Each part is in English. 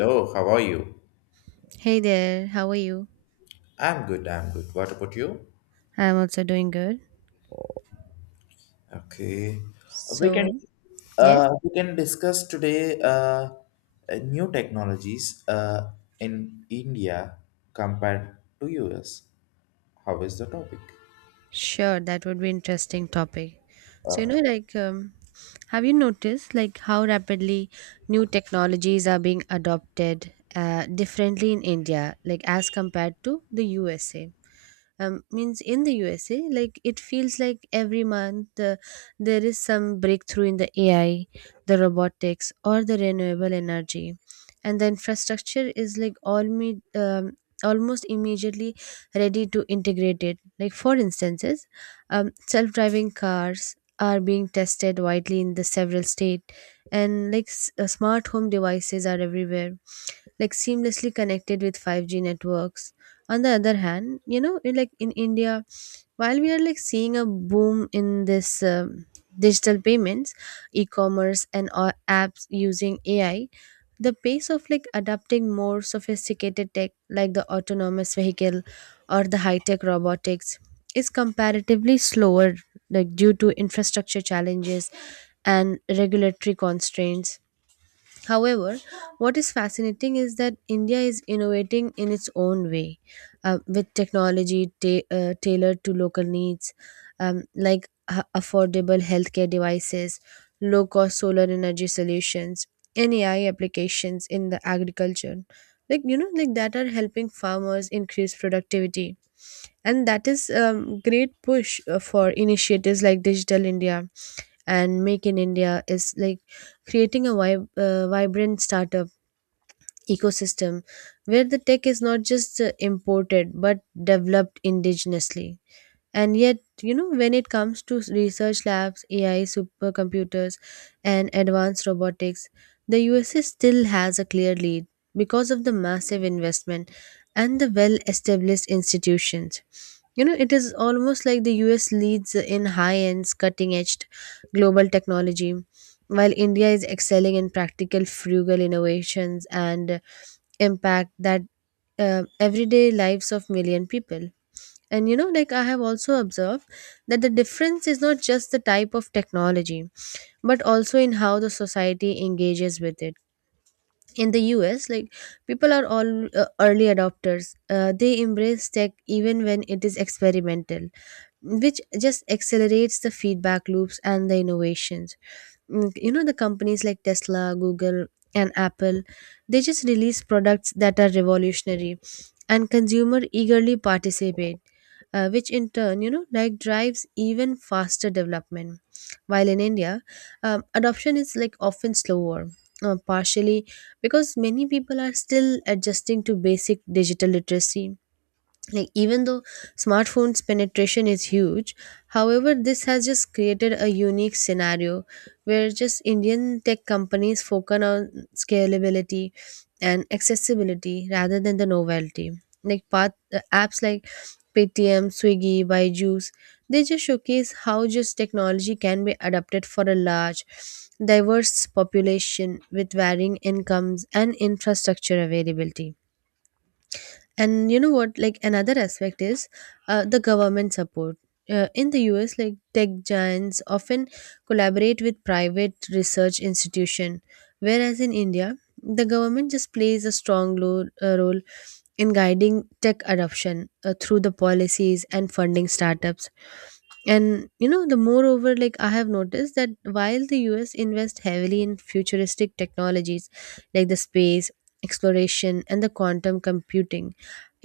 Hello, how are you? Hey there, how are you? I'm good, I'm good. What about you? I'm also doing good. Okay. We can So, yes, we can discuss today new technologies in India compared to US. How is the topic? sure, that would be interesting topic. So, you know, like, um, have you noticed like how rapidly new technologies are being adopted differently in India, like as compared to the USA? Means in the USA, like it feels like every month there is some breakthrough in the AI, the robotics, or the renewable energy, and the infrastructure is like all me. Almost immediately ready to integrate it like for instances, self-driving cars are being tested widely in the several state, and like smart home devices are everywhere, like seamlessly connected with 5G networks. On the other hand, in like in India, while we are like seeing a boom in this, digital payments, e-commerce, and apps using AI, the pace of like adopting more sophisticated tech like the autonomous vehicle or the high-tech robotics is comparatively slower, like due to infrastructure challenges and regulatory constraints. However, what is fascinating is that India is innovating in its own way, with technology tailored to local needs, like affordable healthcare devices, low cost solar energy solutions, and AI applications in the agriculture. That are helping farmers increase productivity, and that is a great push for initiatives like Digital India, and Make in India is like creating a vibrant startup ecosystem where the tech is not just imported but developed indigenously. And yet, when it comes to research labs, AI supercomputers, and advanced robotics, the USA still has a clear lead because of the massive investment and the well established institutions. It is almost like the US leads in high end, cutting edge global technology, while India is excelling in practical, frugal innovations and impact that everyday lives of million people. And like I have also observed that the difference is not just the type of technology, but also in how the society engages with it. In the US, like people are all early adopters, they embrace tech even when it is experimental, which just accelerates the feedback loops and the innovations. The companies like Tesla, Google, and Apple, they just release products that are revolutionary, and consumer eagerly participate, which in turn like drives even faster development. While in India, adoption is like often slower, partially because many people are still adjusting to basic digital literacy, like even though smartphones penetration is huge. However, this has just created a unique scenario where just Indian tech companies focus on scalability and accessibility rather than the novelty, like path, apps like Paytm, Swiggy, Byju's, they just showcase how just technology can be adapted for a large diverse population with varying incomes and infrastructure availability. And you know what like another aspect is the government support. In the US, like tech giants often collaborate with private research institution, whereas in India, the government just plays a strong role in guiding tech adoption through the policies and funding startups. And you know the moreover, like I have noticed that while the US invest heavily in futuristic technologies like the space exploration and the quantum computing,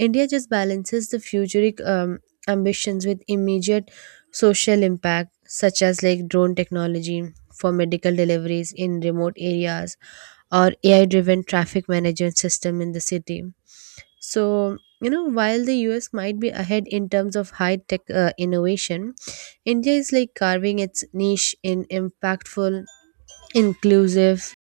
India just balances the futuric ambitions with immediate social impact such as like drone technology for medical deliveries in remote areas or AI driven traffic management system in the city. So while the US might be ahead in terms of high tech innovation, India is like carving its niche in impactful, inclusive,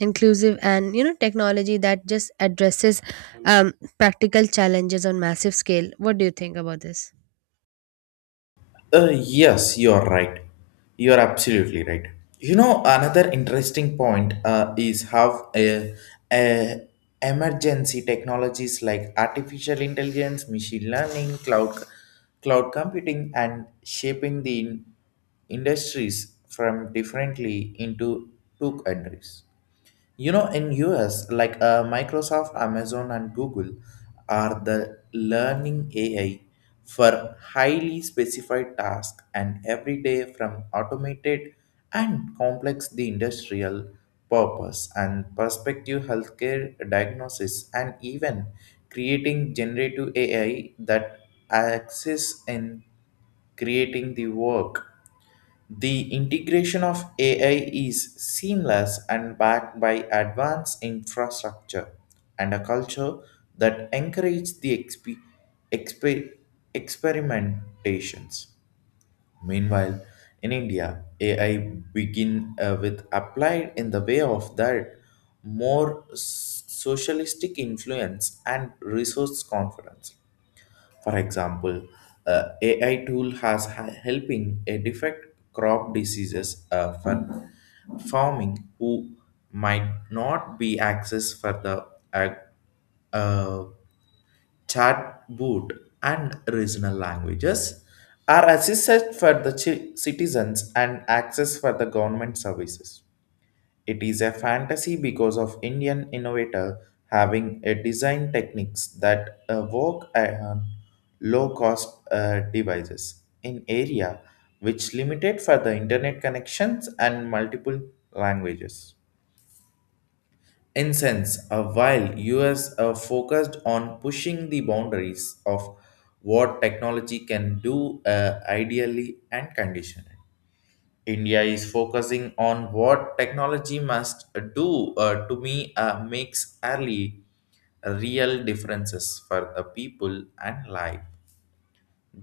inclusive, and you know technology that just addresses practical challenges on massive scale. What do you think about this? Yes, you're right. You're absolutely right. You know, another interesting point is how uh, emergency technologies like artificial intelligence, machine learning, cloud computing, and shaping the industries from differently into two countries. You know, in US, like Microsoft, Amazon, and Google are the learning AI for highly specified tasks and every day from automated and complex the industrial purpose and perspective healthcare diagnosis and even creating generative AI that acts in creating the work the integration of AI is seamless and backed by advanced infrastructure and a culture that encourages the exp- experimentations. Meanwhile, in India, AI begin with applied in the way of that more socialistic influence and resource confidence for example, AI tool has helping a defect crop diseases for farming who might not be access for the uh, uh, chat boot and regional languages are assisted for the citizens and access for the government services. It is a fantasy because of Indian innovator having a design techniques that work on low cost devices in area which limited for the internet connections and multiple languages. In sense, while US are focused on pushing the boundaries of what technology can do ideally and conditionally. India is focusing on what technology must do to me makes early real differences for the people and life.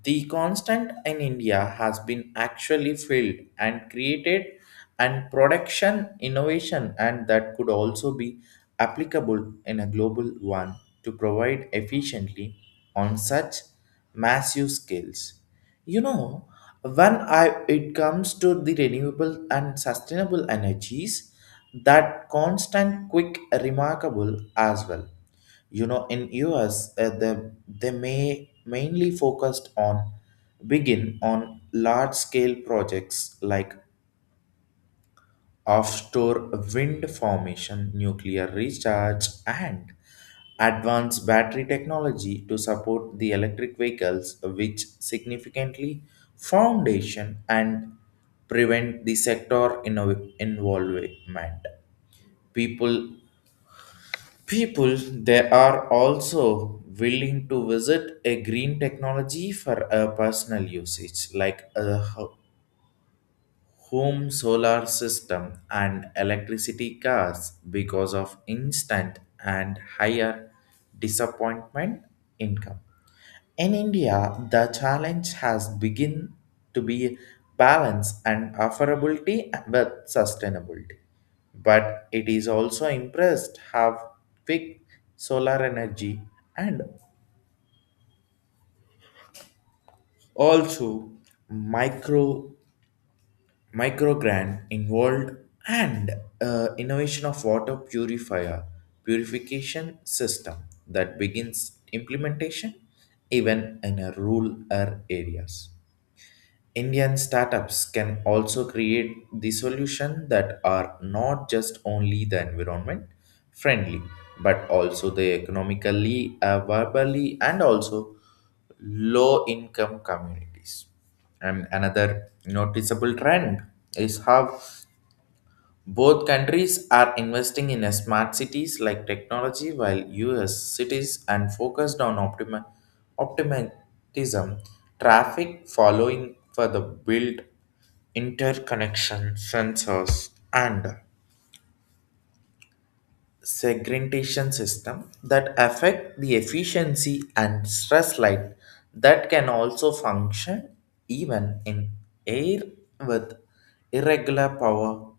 The constant in India has been actually filled and created and production innovation and that could also be applicable in a global one to provide efficiently on such massive scales. You know, when I it comes to the renewable and sustainable energies, that constant quick remarkable as well. You know, in us the, they may mainly focused on begin on large scale projects like offshore wind formation nuclear recharge and advanced battery technology to support the electric vehicles which significantly foundation and prevent the sector involvement. People people they are also willing to visit a green technology for a personal usage like a home solar system and electricity cars because of instant and higher disappointment income. In India, the challenge has begun to be balance and affordability with sustainability. But it is also impressed how quick solar energy and also micro microgrant involved and innovation of water purifier purification system that begins implementation even in a rural areas. Indian startups can also create the solution that are not just only the environment friendly, but also the economically, verbally, and also low income communities. And another noticeable trend is how both countries are investing in a smart cities like technology while US cities are focused on optimism traffic following for the build interconnection sensors and segmentation system that affect the efficiency and stress light that can also function even in air with irregular power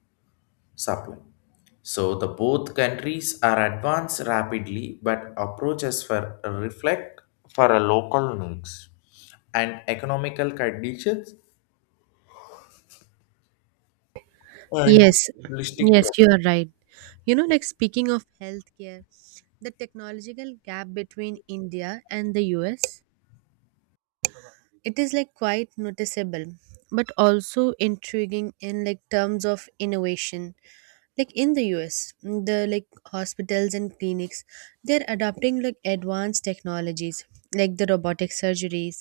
supply. So the both countries are advanced rapidly but approaches for reflect for a local needs and economical conditions and Yes, holistic. yes, you are right. You know, like speaking of healthcare, the technological gap between India and the US, it is like quite noticeable, but also intriguing in like terms of innovation. Like in the US, mm, the like hospitals and clinics, they're adopting like advanced technologies like the robotic surgeries,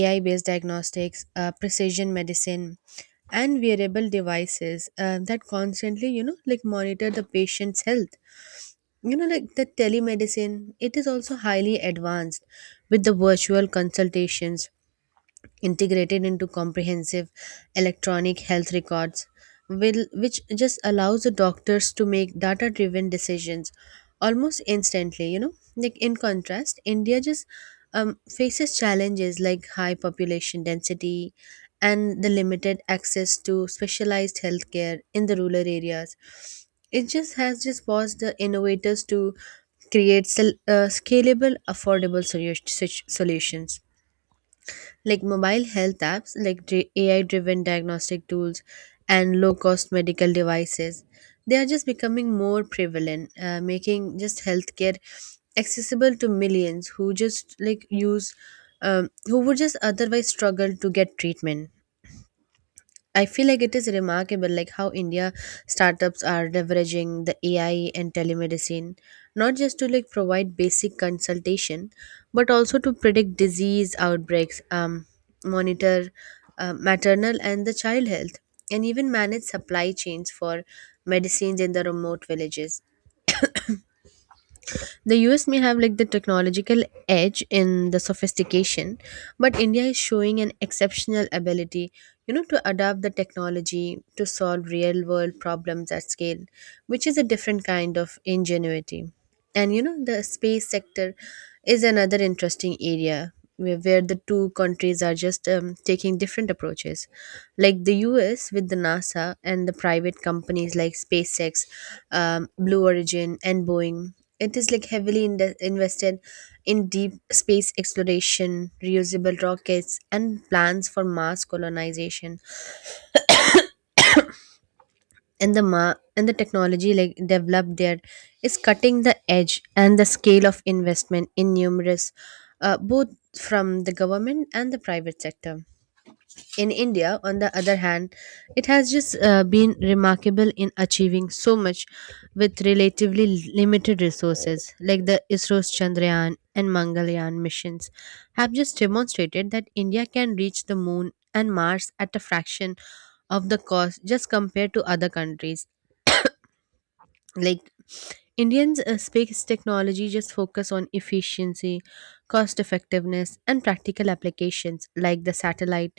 AI-based diagnostics, precision medicine, and wearable devices that constantly, like monitor the patient's health. You know, like the telemedicine, it is also highly advanced with the virtual consultations integrated into comprehensive electronic health records will, which just allows the doctors to make data driven decisions almost instantly. Like in contrast, India just faces challenges like high population density and the limited access to specialized healthcare in the rural areas. It just has just forced the innovators to create scalable affordable such solutions like mobile health apps, like AI driven diagnostic tools, and low cost medical devices, they are just becoming more prevalent, making just healthcare accessible to millions who just like use, who would just otherwise struggle to get treatment. I feel like it is remarkable like how India startups are leveraging the AI and telemedicine, not just to like provide basic consultation but also to predict disease outbreaks, monitor maternal and the child health, and even manage supply chains for medicines in the remote villages. The US may have like the technological edge in the sophistication, but India is showing an exceptional ability, to adapt the technology to solve real world problems at scale, which is a different kind of ingenuity. And you know the space sector is another interesting area where the two countries are just taking different approaches, like the US with the NASA and the private companies like SpaceX, Blue Origin, and Boeing. It is like heavily invested in deep space exploration, reusable rockets, and plans for Mars colonization, and the technology like developed there is cutting the edge, and the scale of investment in numerous both from the government and the private sector. In India, on the other hand, it has just been remarkable in achieving so much with relatively limited resources, like the ISRO's Chandrayaan and Mangalyaan missions have just demonstrated that India can reach the moon and Mars at a fraction of the cost just compared to other countries. Like Indians space technology just focus on efficiency, cost effectiveness, and practical applications like the satellite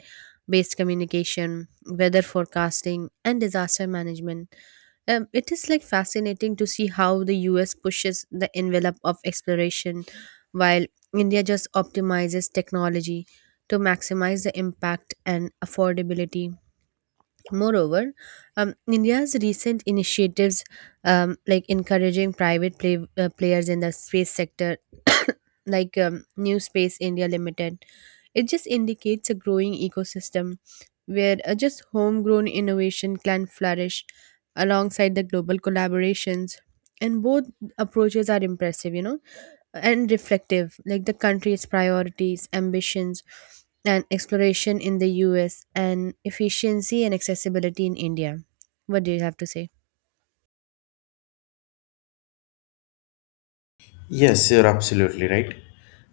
based communication, weather forecasting, and disaster management. It is like fascinating to see how the US pushes the envelope of exploration while India just optimizes technology to maximize the impact and affordability. Moreover, India's recent initiatives, like encouraging players in the space sector, like New Space India Limited, it just indicates a growing ecosystem where just homegrown innovation can flourish alongside the global collaborations. And both approaches are impressive, and reflective, like the country's priorities, ambitions, and exploration in the US, and efficiency and accessibility in India. What do you have to say? Yes, you're absolutely right.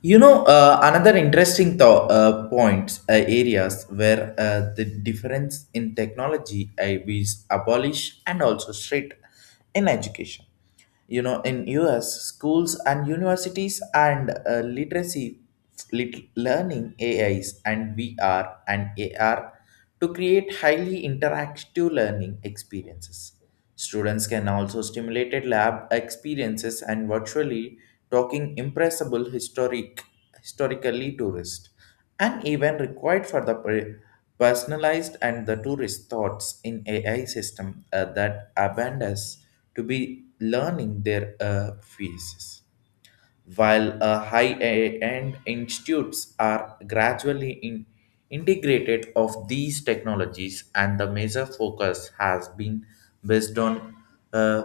You know, another interesting points areas where the difference in technology is abolished and also straight in education. You know, in US schools and universities and literacy learning AIs and VR and AR to create highly interactive learning experiences. Students can also stimulate lab experiences and virtually talking impressible historically tourist and even required for the personalized and the tourist thoughts in AI system that abandons to be learning their phases while high-end institutes are gradually integrated of these technologies and the major focus has been based on uh,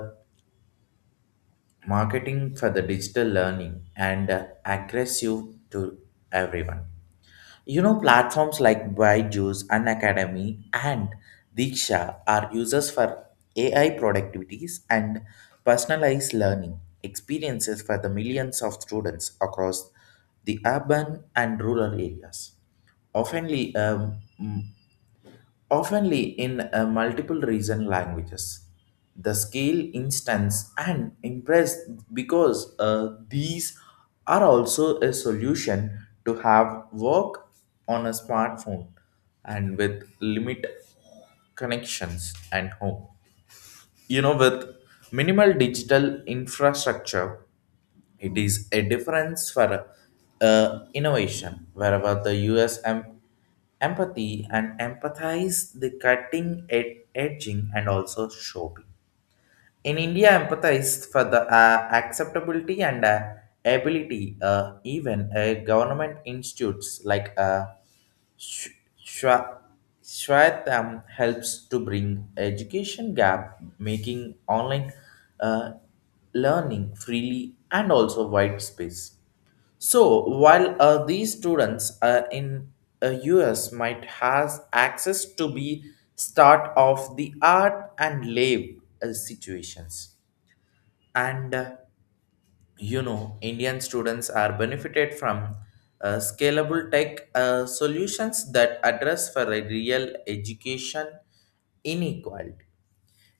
marketing for the digital learning and aggressive to everyone. You know, platforms like Byju's, Academy and Diksha are users for AI productivities and personalized learning experiences for the millions of students across the urban and rural areas oftenly oftenly in a multiple region languages. The scale instance and impress because these are also a solution to have work on a smartphone and with limit connections and home. You know, with minimal digital infrastructure it is a difference for innovation, wherever the US empathy and empathize the cutting, edging, and also shopping. In India, empathize for the acceptability and ability, even government institutes like Sh- Shwa- Shwatam helps to bring education gap, making online uh, learning freely and also wide space. So while these students in US might has access to be start of the art and live situations and you know Indian students are benefited from scalable tech solutions that address for a real education inequality.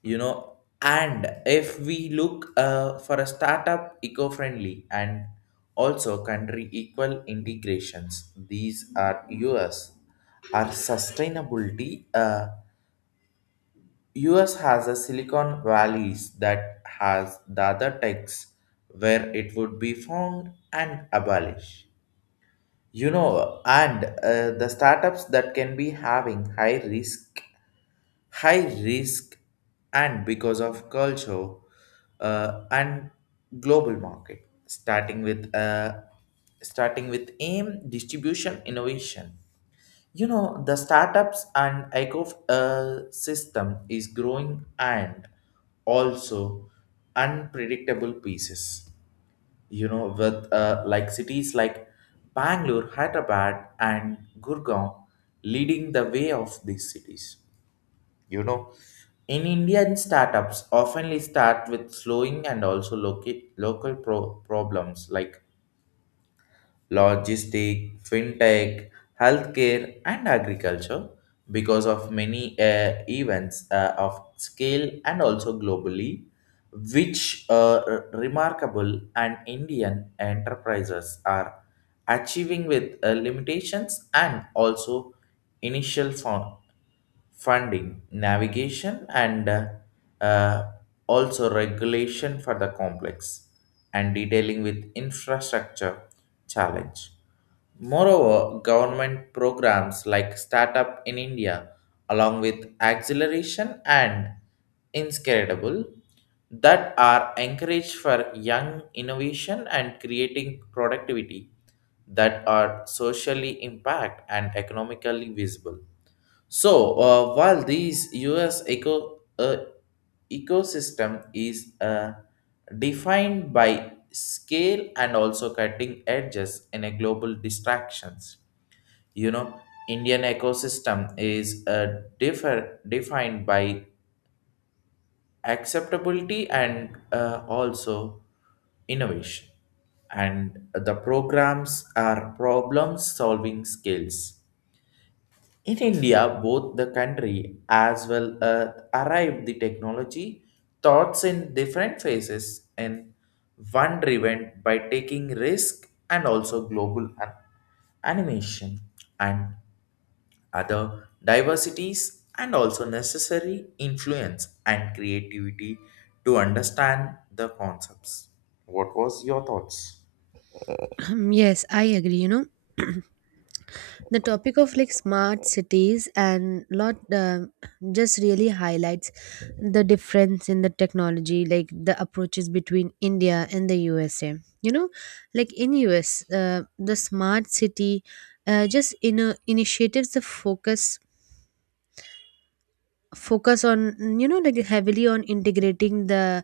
You know, and if we look for a startup eco-friendly and also country equal integrations these are us are sustainability us has a silicon valleys that has the other techs where it would be found and abolish. You know, and the startups that can be having high risk and because of culture and global market starting with aim distribution innovation. You know, the startups and ecosystem is growing and also unpredictable pieces. You know, with like cities like Bangalore, Hyderabad and Gurgaon leading the way of these cities. You know, in Indian startups often start with slowing and also local problems like logistic, fintech, healthcare, and agriculture because of many events of scale and also globally which remarkable and Indian enterprises are achieving with limitations and also initial fund, funding, navigation, and uh, also regulation for the complex and detailing with infrastructure challenge. Moreover, government programs like Startup in India, along with Acceleration and Inscredible, that are encouraged for young innovation and creating productivity that are socially impact and economically visible. So, while these US ecosystem is defined by scale and also cutting edges in a global distractions, you know, Indian ecosystem is defined by acceptability and also innovation and the programs are problem solving skills in India, both the country as well as arrived the technology thoughts in different phases and one driven by taking risk and also global animation and other diversities and also necessary influence and creativity to understand the concepts. What was your thoughts? Yes, I agree. The topic of like smart cities and lot just really highlights the difference in the technology, like the approaches between India and the USA. You know, like in US, the smart city just in initiatives the focus on mm, like heavily on integrating the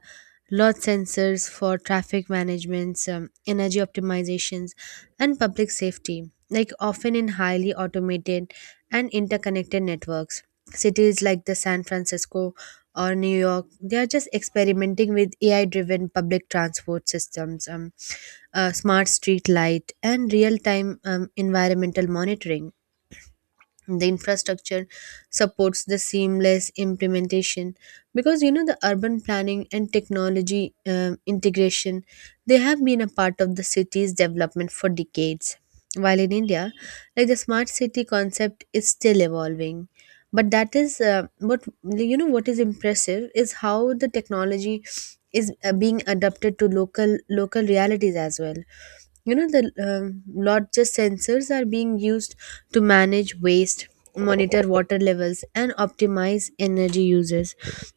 lot sensors for traffic managements, energy optimizations, and public safety, like often in highly automated and interconnected networks. Cities like the San Francisco or New York, they are just experimenting with AI driven public transport systems, smart street light, and real time environmental monitoring. The infrastructure supports the seamless implementation, because the urban planning and technology integration, they have been a part of the city's development for decades. While in India, like the smart city concept is still evolving, but that is what, what is impressive is how the technology is being adapted to local realities as well. You know the Lot just sensors are being used to manage waste, monitor water levels, and optimize energy uses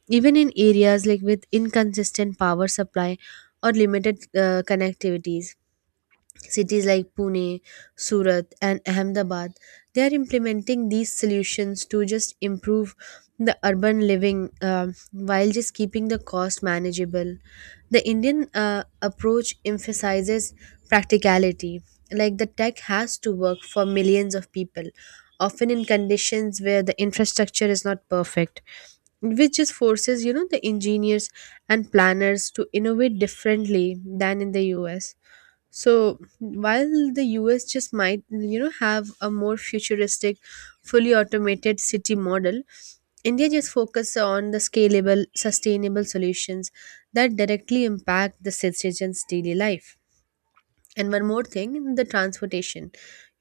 even in areas like with inconsistent power supply or limited connectivities. Cities like Pune, Surat, and Ahmedabad, they are implementing these solutions to just improve the urban living, while just keeping the cost manageable. The Indian approach emphasizes practicality, like the tech has to work for millions of people, often in conditions where the infrastructure is not perfect, which just forces the engineers and planners to innovate differently than in the US. So while the US just might, have a more futuristic, fully automated city model, India just focuses on the scalable, sustainable solutions that directly impact the citizens' daily life. And one more thing, the transportation.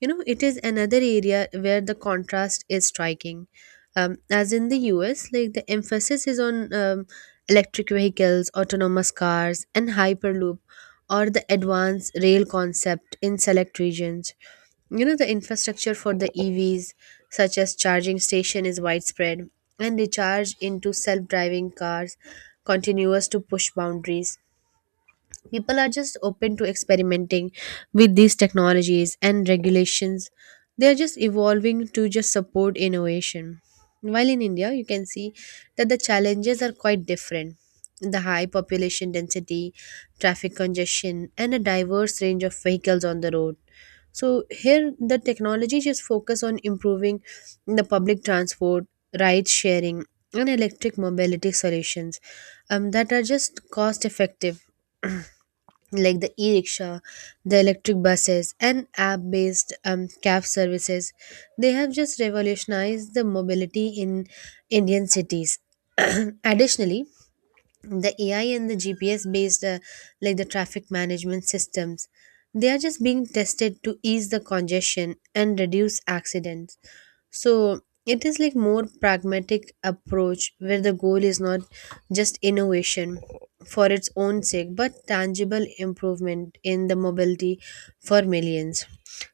You know, it is another area where the contrast is striking. As in the US, like the emphasis is on electric vehicles, autonomous cars, and Hyperloop, or the advanced rail concept in select regions. You know, the infrastructure for the EVs, such as charging station, is widespread, and they charge into self-driving cars, continuous to push boundaries. People are just open to experimenting with these technologies, and regulations they are just evolving to just support innovation. While in India, you can see that the challenges are quite different: the high population density, traffic congestion, and a diverse range of vehicles on the road. So here the technology just focus on improving the public transport, ride sharing, and electric mobility solutions, that are just cost effective. Like the e-rickshaw, the electric buses, and app-based cab services, they have just revolutionized the mobility in Indian cities. Additionally, the AI and the GPS based like the traffic management systems, they are just being tested to ease the congestion and reduce accidents. So it is like more pragmatic approach where the goal is not just innovation for its own sake, but tangible improvement in the mobility for millions.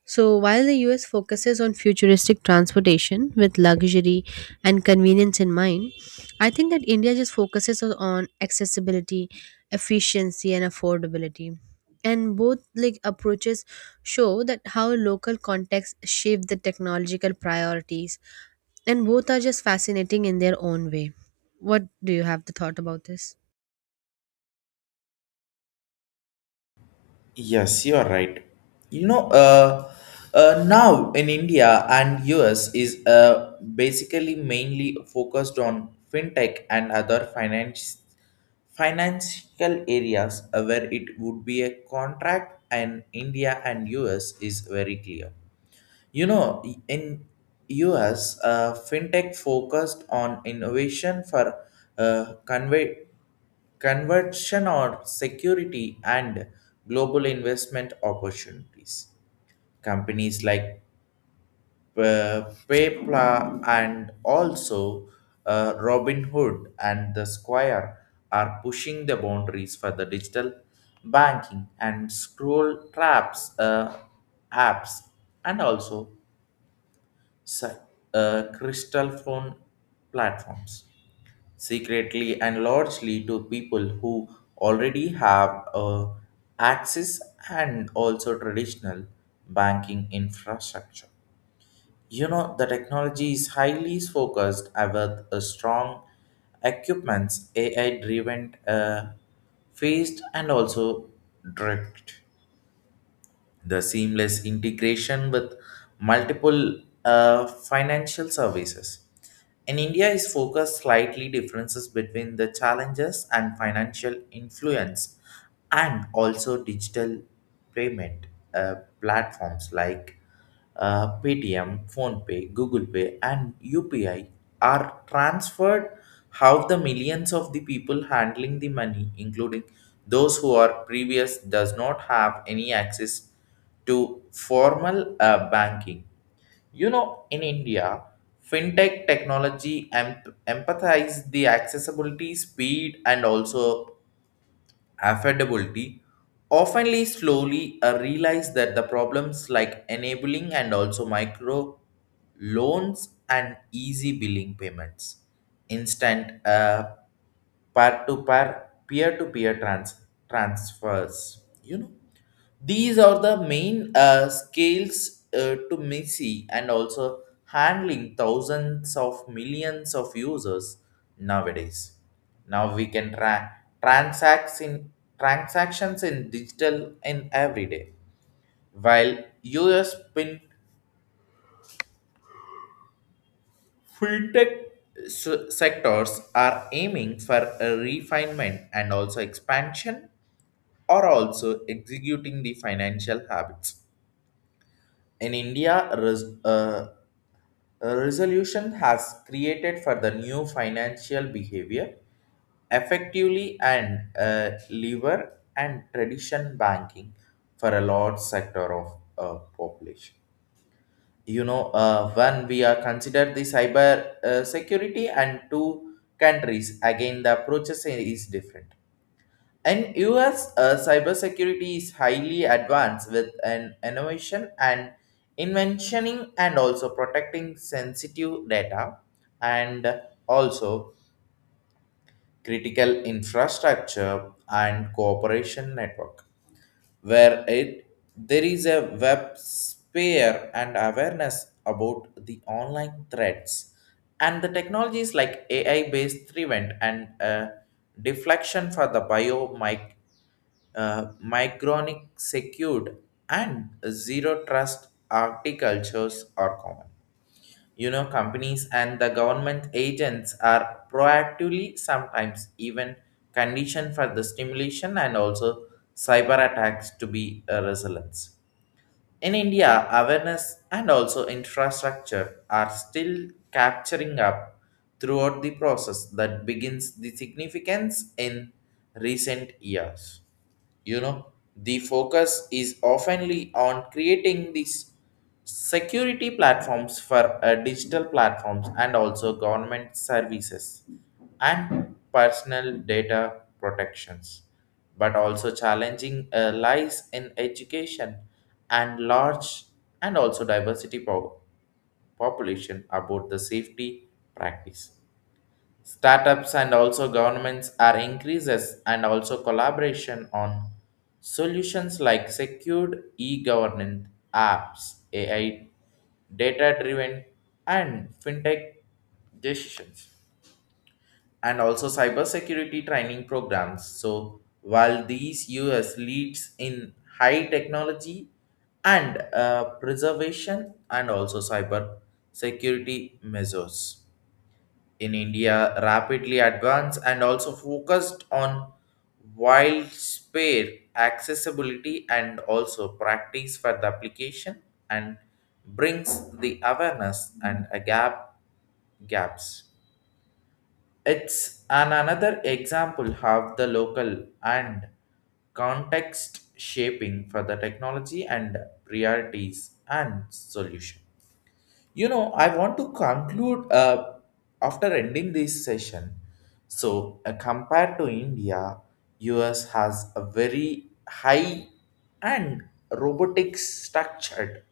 So while the US focuses on futuristic transportation with luxury and convenience in mind, I think that India just focuses on accessibility, efficiency, and affordability. And both like approaches show that how local contexts shape the technological priorities, and both are just fascinating in their own way. What do you have the thought about this? Yes, you are right. You know, now in India and US is basically mainly focused on fintech and other finance financial areas where it would be a contract and India and US is very clear. You know, in US, fintech focused on innovation for uh, conve- conversion or security and global investment opportunities. Companies like uh, PayPal and also Robinhood and the Square are pushing the boundaries for the digital banking and scroll traps apps and also si- crystal phone platforms secretly and largely to people who already have access and also traditional banking infrastructure. You know, the technology is highly focused with a strong equipments, AI driven, phased, and also direct the seamless integration with multiple financial services. In India, is focused slightly differences between the challenges and financial influence, and also digital payment platforms like Paytm, PhonePe, Google Pay, and UPI are transferred. How the millions of the people handling the money, including those who are previous, does not have any access to formal banking. You know, in India, fintech technology empathize the accessibility, speed, and also affordability, oftenly slowly realize that the problems like enabling and also micro loans and easy billing payments, instant pair to pair peer to peer transfers. You know, these are the main scales to Missy and also handling thousands of millions of users nowadays. Now we can tra- transacts in transactions in digital in every day, while US fintech s- sectors are aiming for a refinement and also expansion or also executing the financial habits. In India, a resolution has created for the new financial behavior effectively and lever and tradition banking for a large sector of population. You know, when we are considered the cyber security and two countries again the approaches is different. In US, cybersecurity is highly advanced with an innovation and inventioning and also protecting sensitive data and also critical infrastructure and cooperation network where it there is a web sphere and awareness about the online threats and the technologies like AI based prevent and deflection for the bio mic micronic secured and zero trust architectures are common. You know, companies and the government agents are proactively sometimes even conditioned for the stimulation and also cyber attacks to be a resilience. In india awareness and also infrastructure are still capturing up throughout the process that begins the significance in recent years. You know, the focus is oftenly on creating these security platforms for digital platforms and also government services and personal data protections but also challenging lies in education and large and also diversity population about the safety practice. Startups and also governments are increases and also collaboration on solutions like secured e-governance apps, AI, data-driven and fintech decisions and also cybersecurity training programs. So while these US leads in high technology and preservation and also cyber security measures in India rapidly advanced and also focused on wild spare accessibility and also practice for the application and brings the awareness and a gaps. It's an another example how the local and context shaping for the technology and priorities and solution. You know, I want to conclude after ending this session. So, compared to India, US has a very high and robotic structured,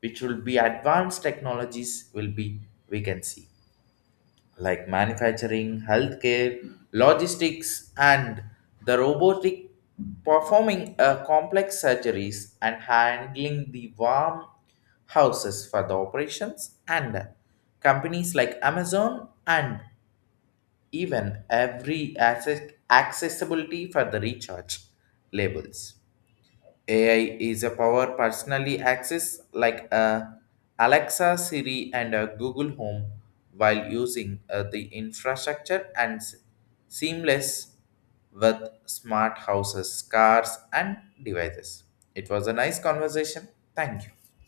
which will be advanced technologies will be we can see like manufacturing, healthcare, logistics, and the robotic performing complex surgeries and handling the warm houses for the operations and companies like Amazon and even every accessibility for the recharge labels. AI is a power personally access like Alexa, Siri, and Google Home while using the infrastructure and seamless with smart houses, cars, and devices. It was a nice conversation. Thank you.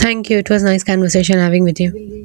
Thank you, it was nice conversation having with you.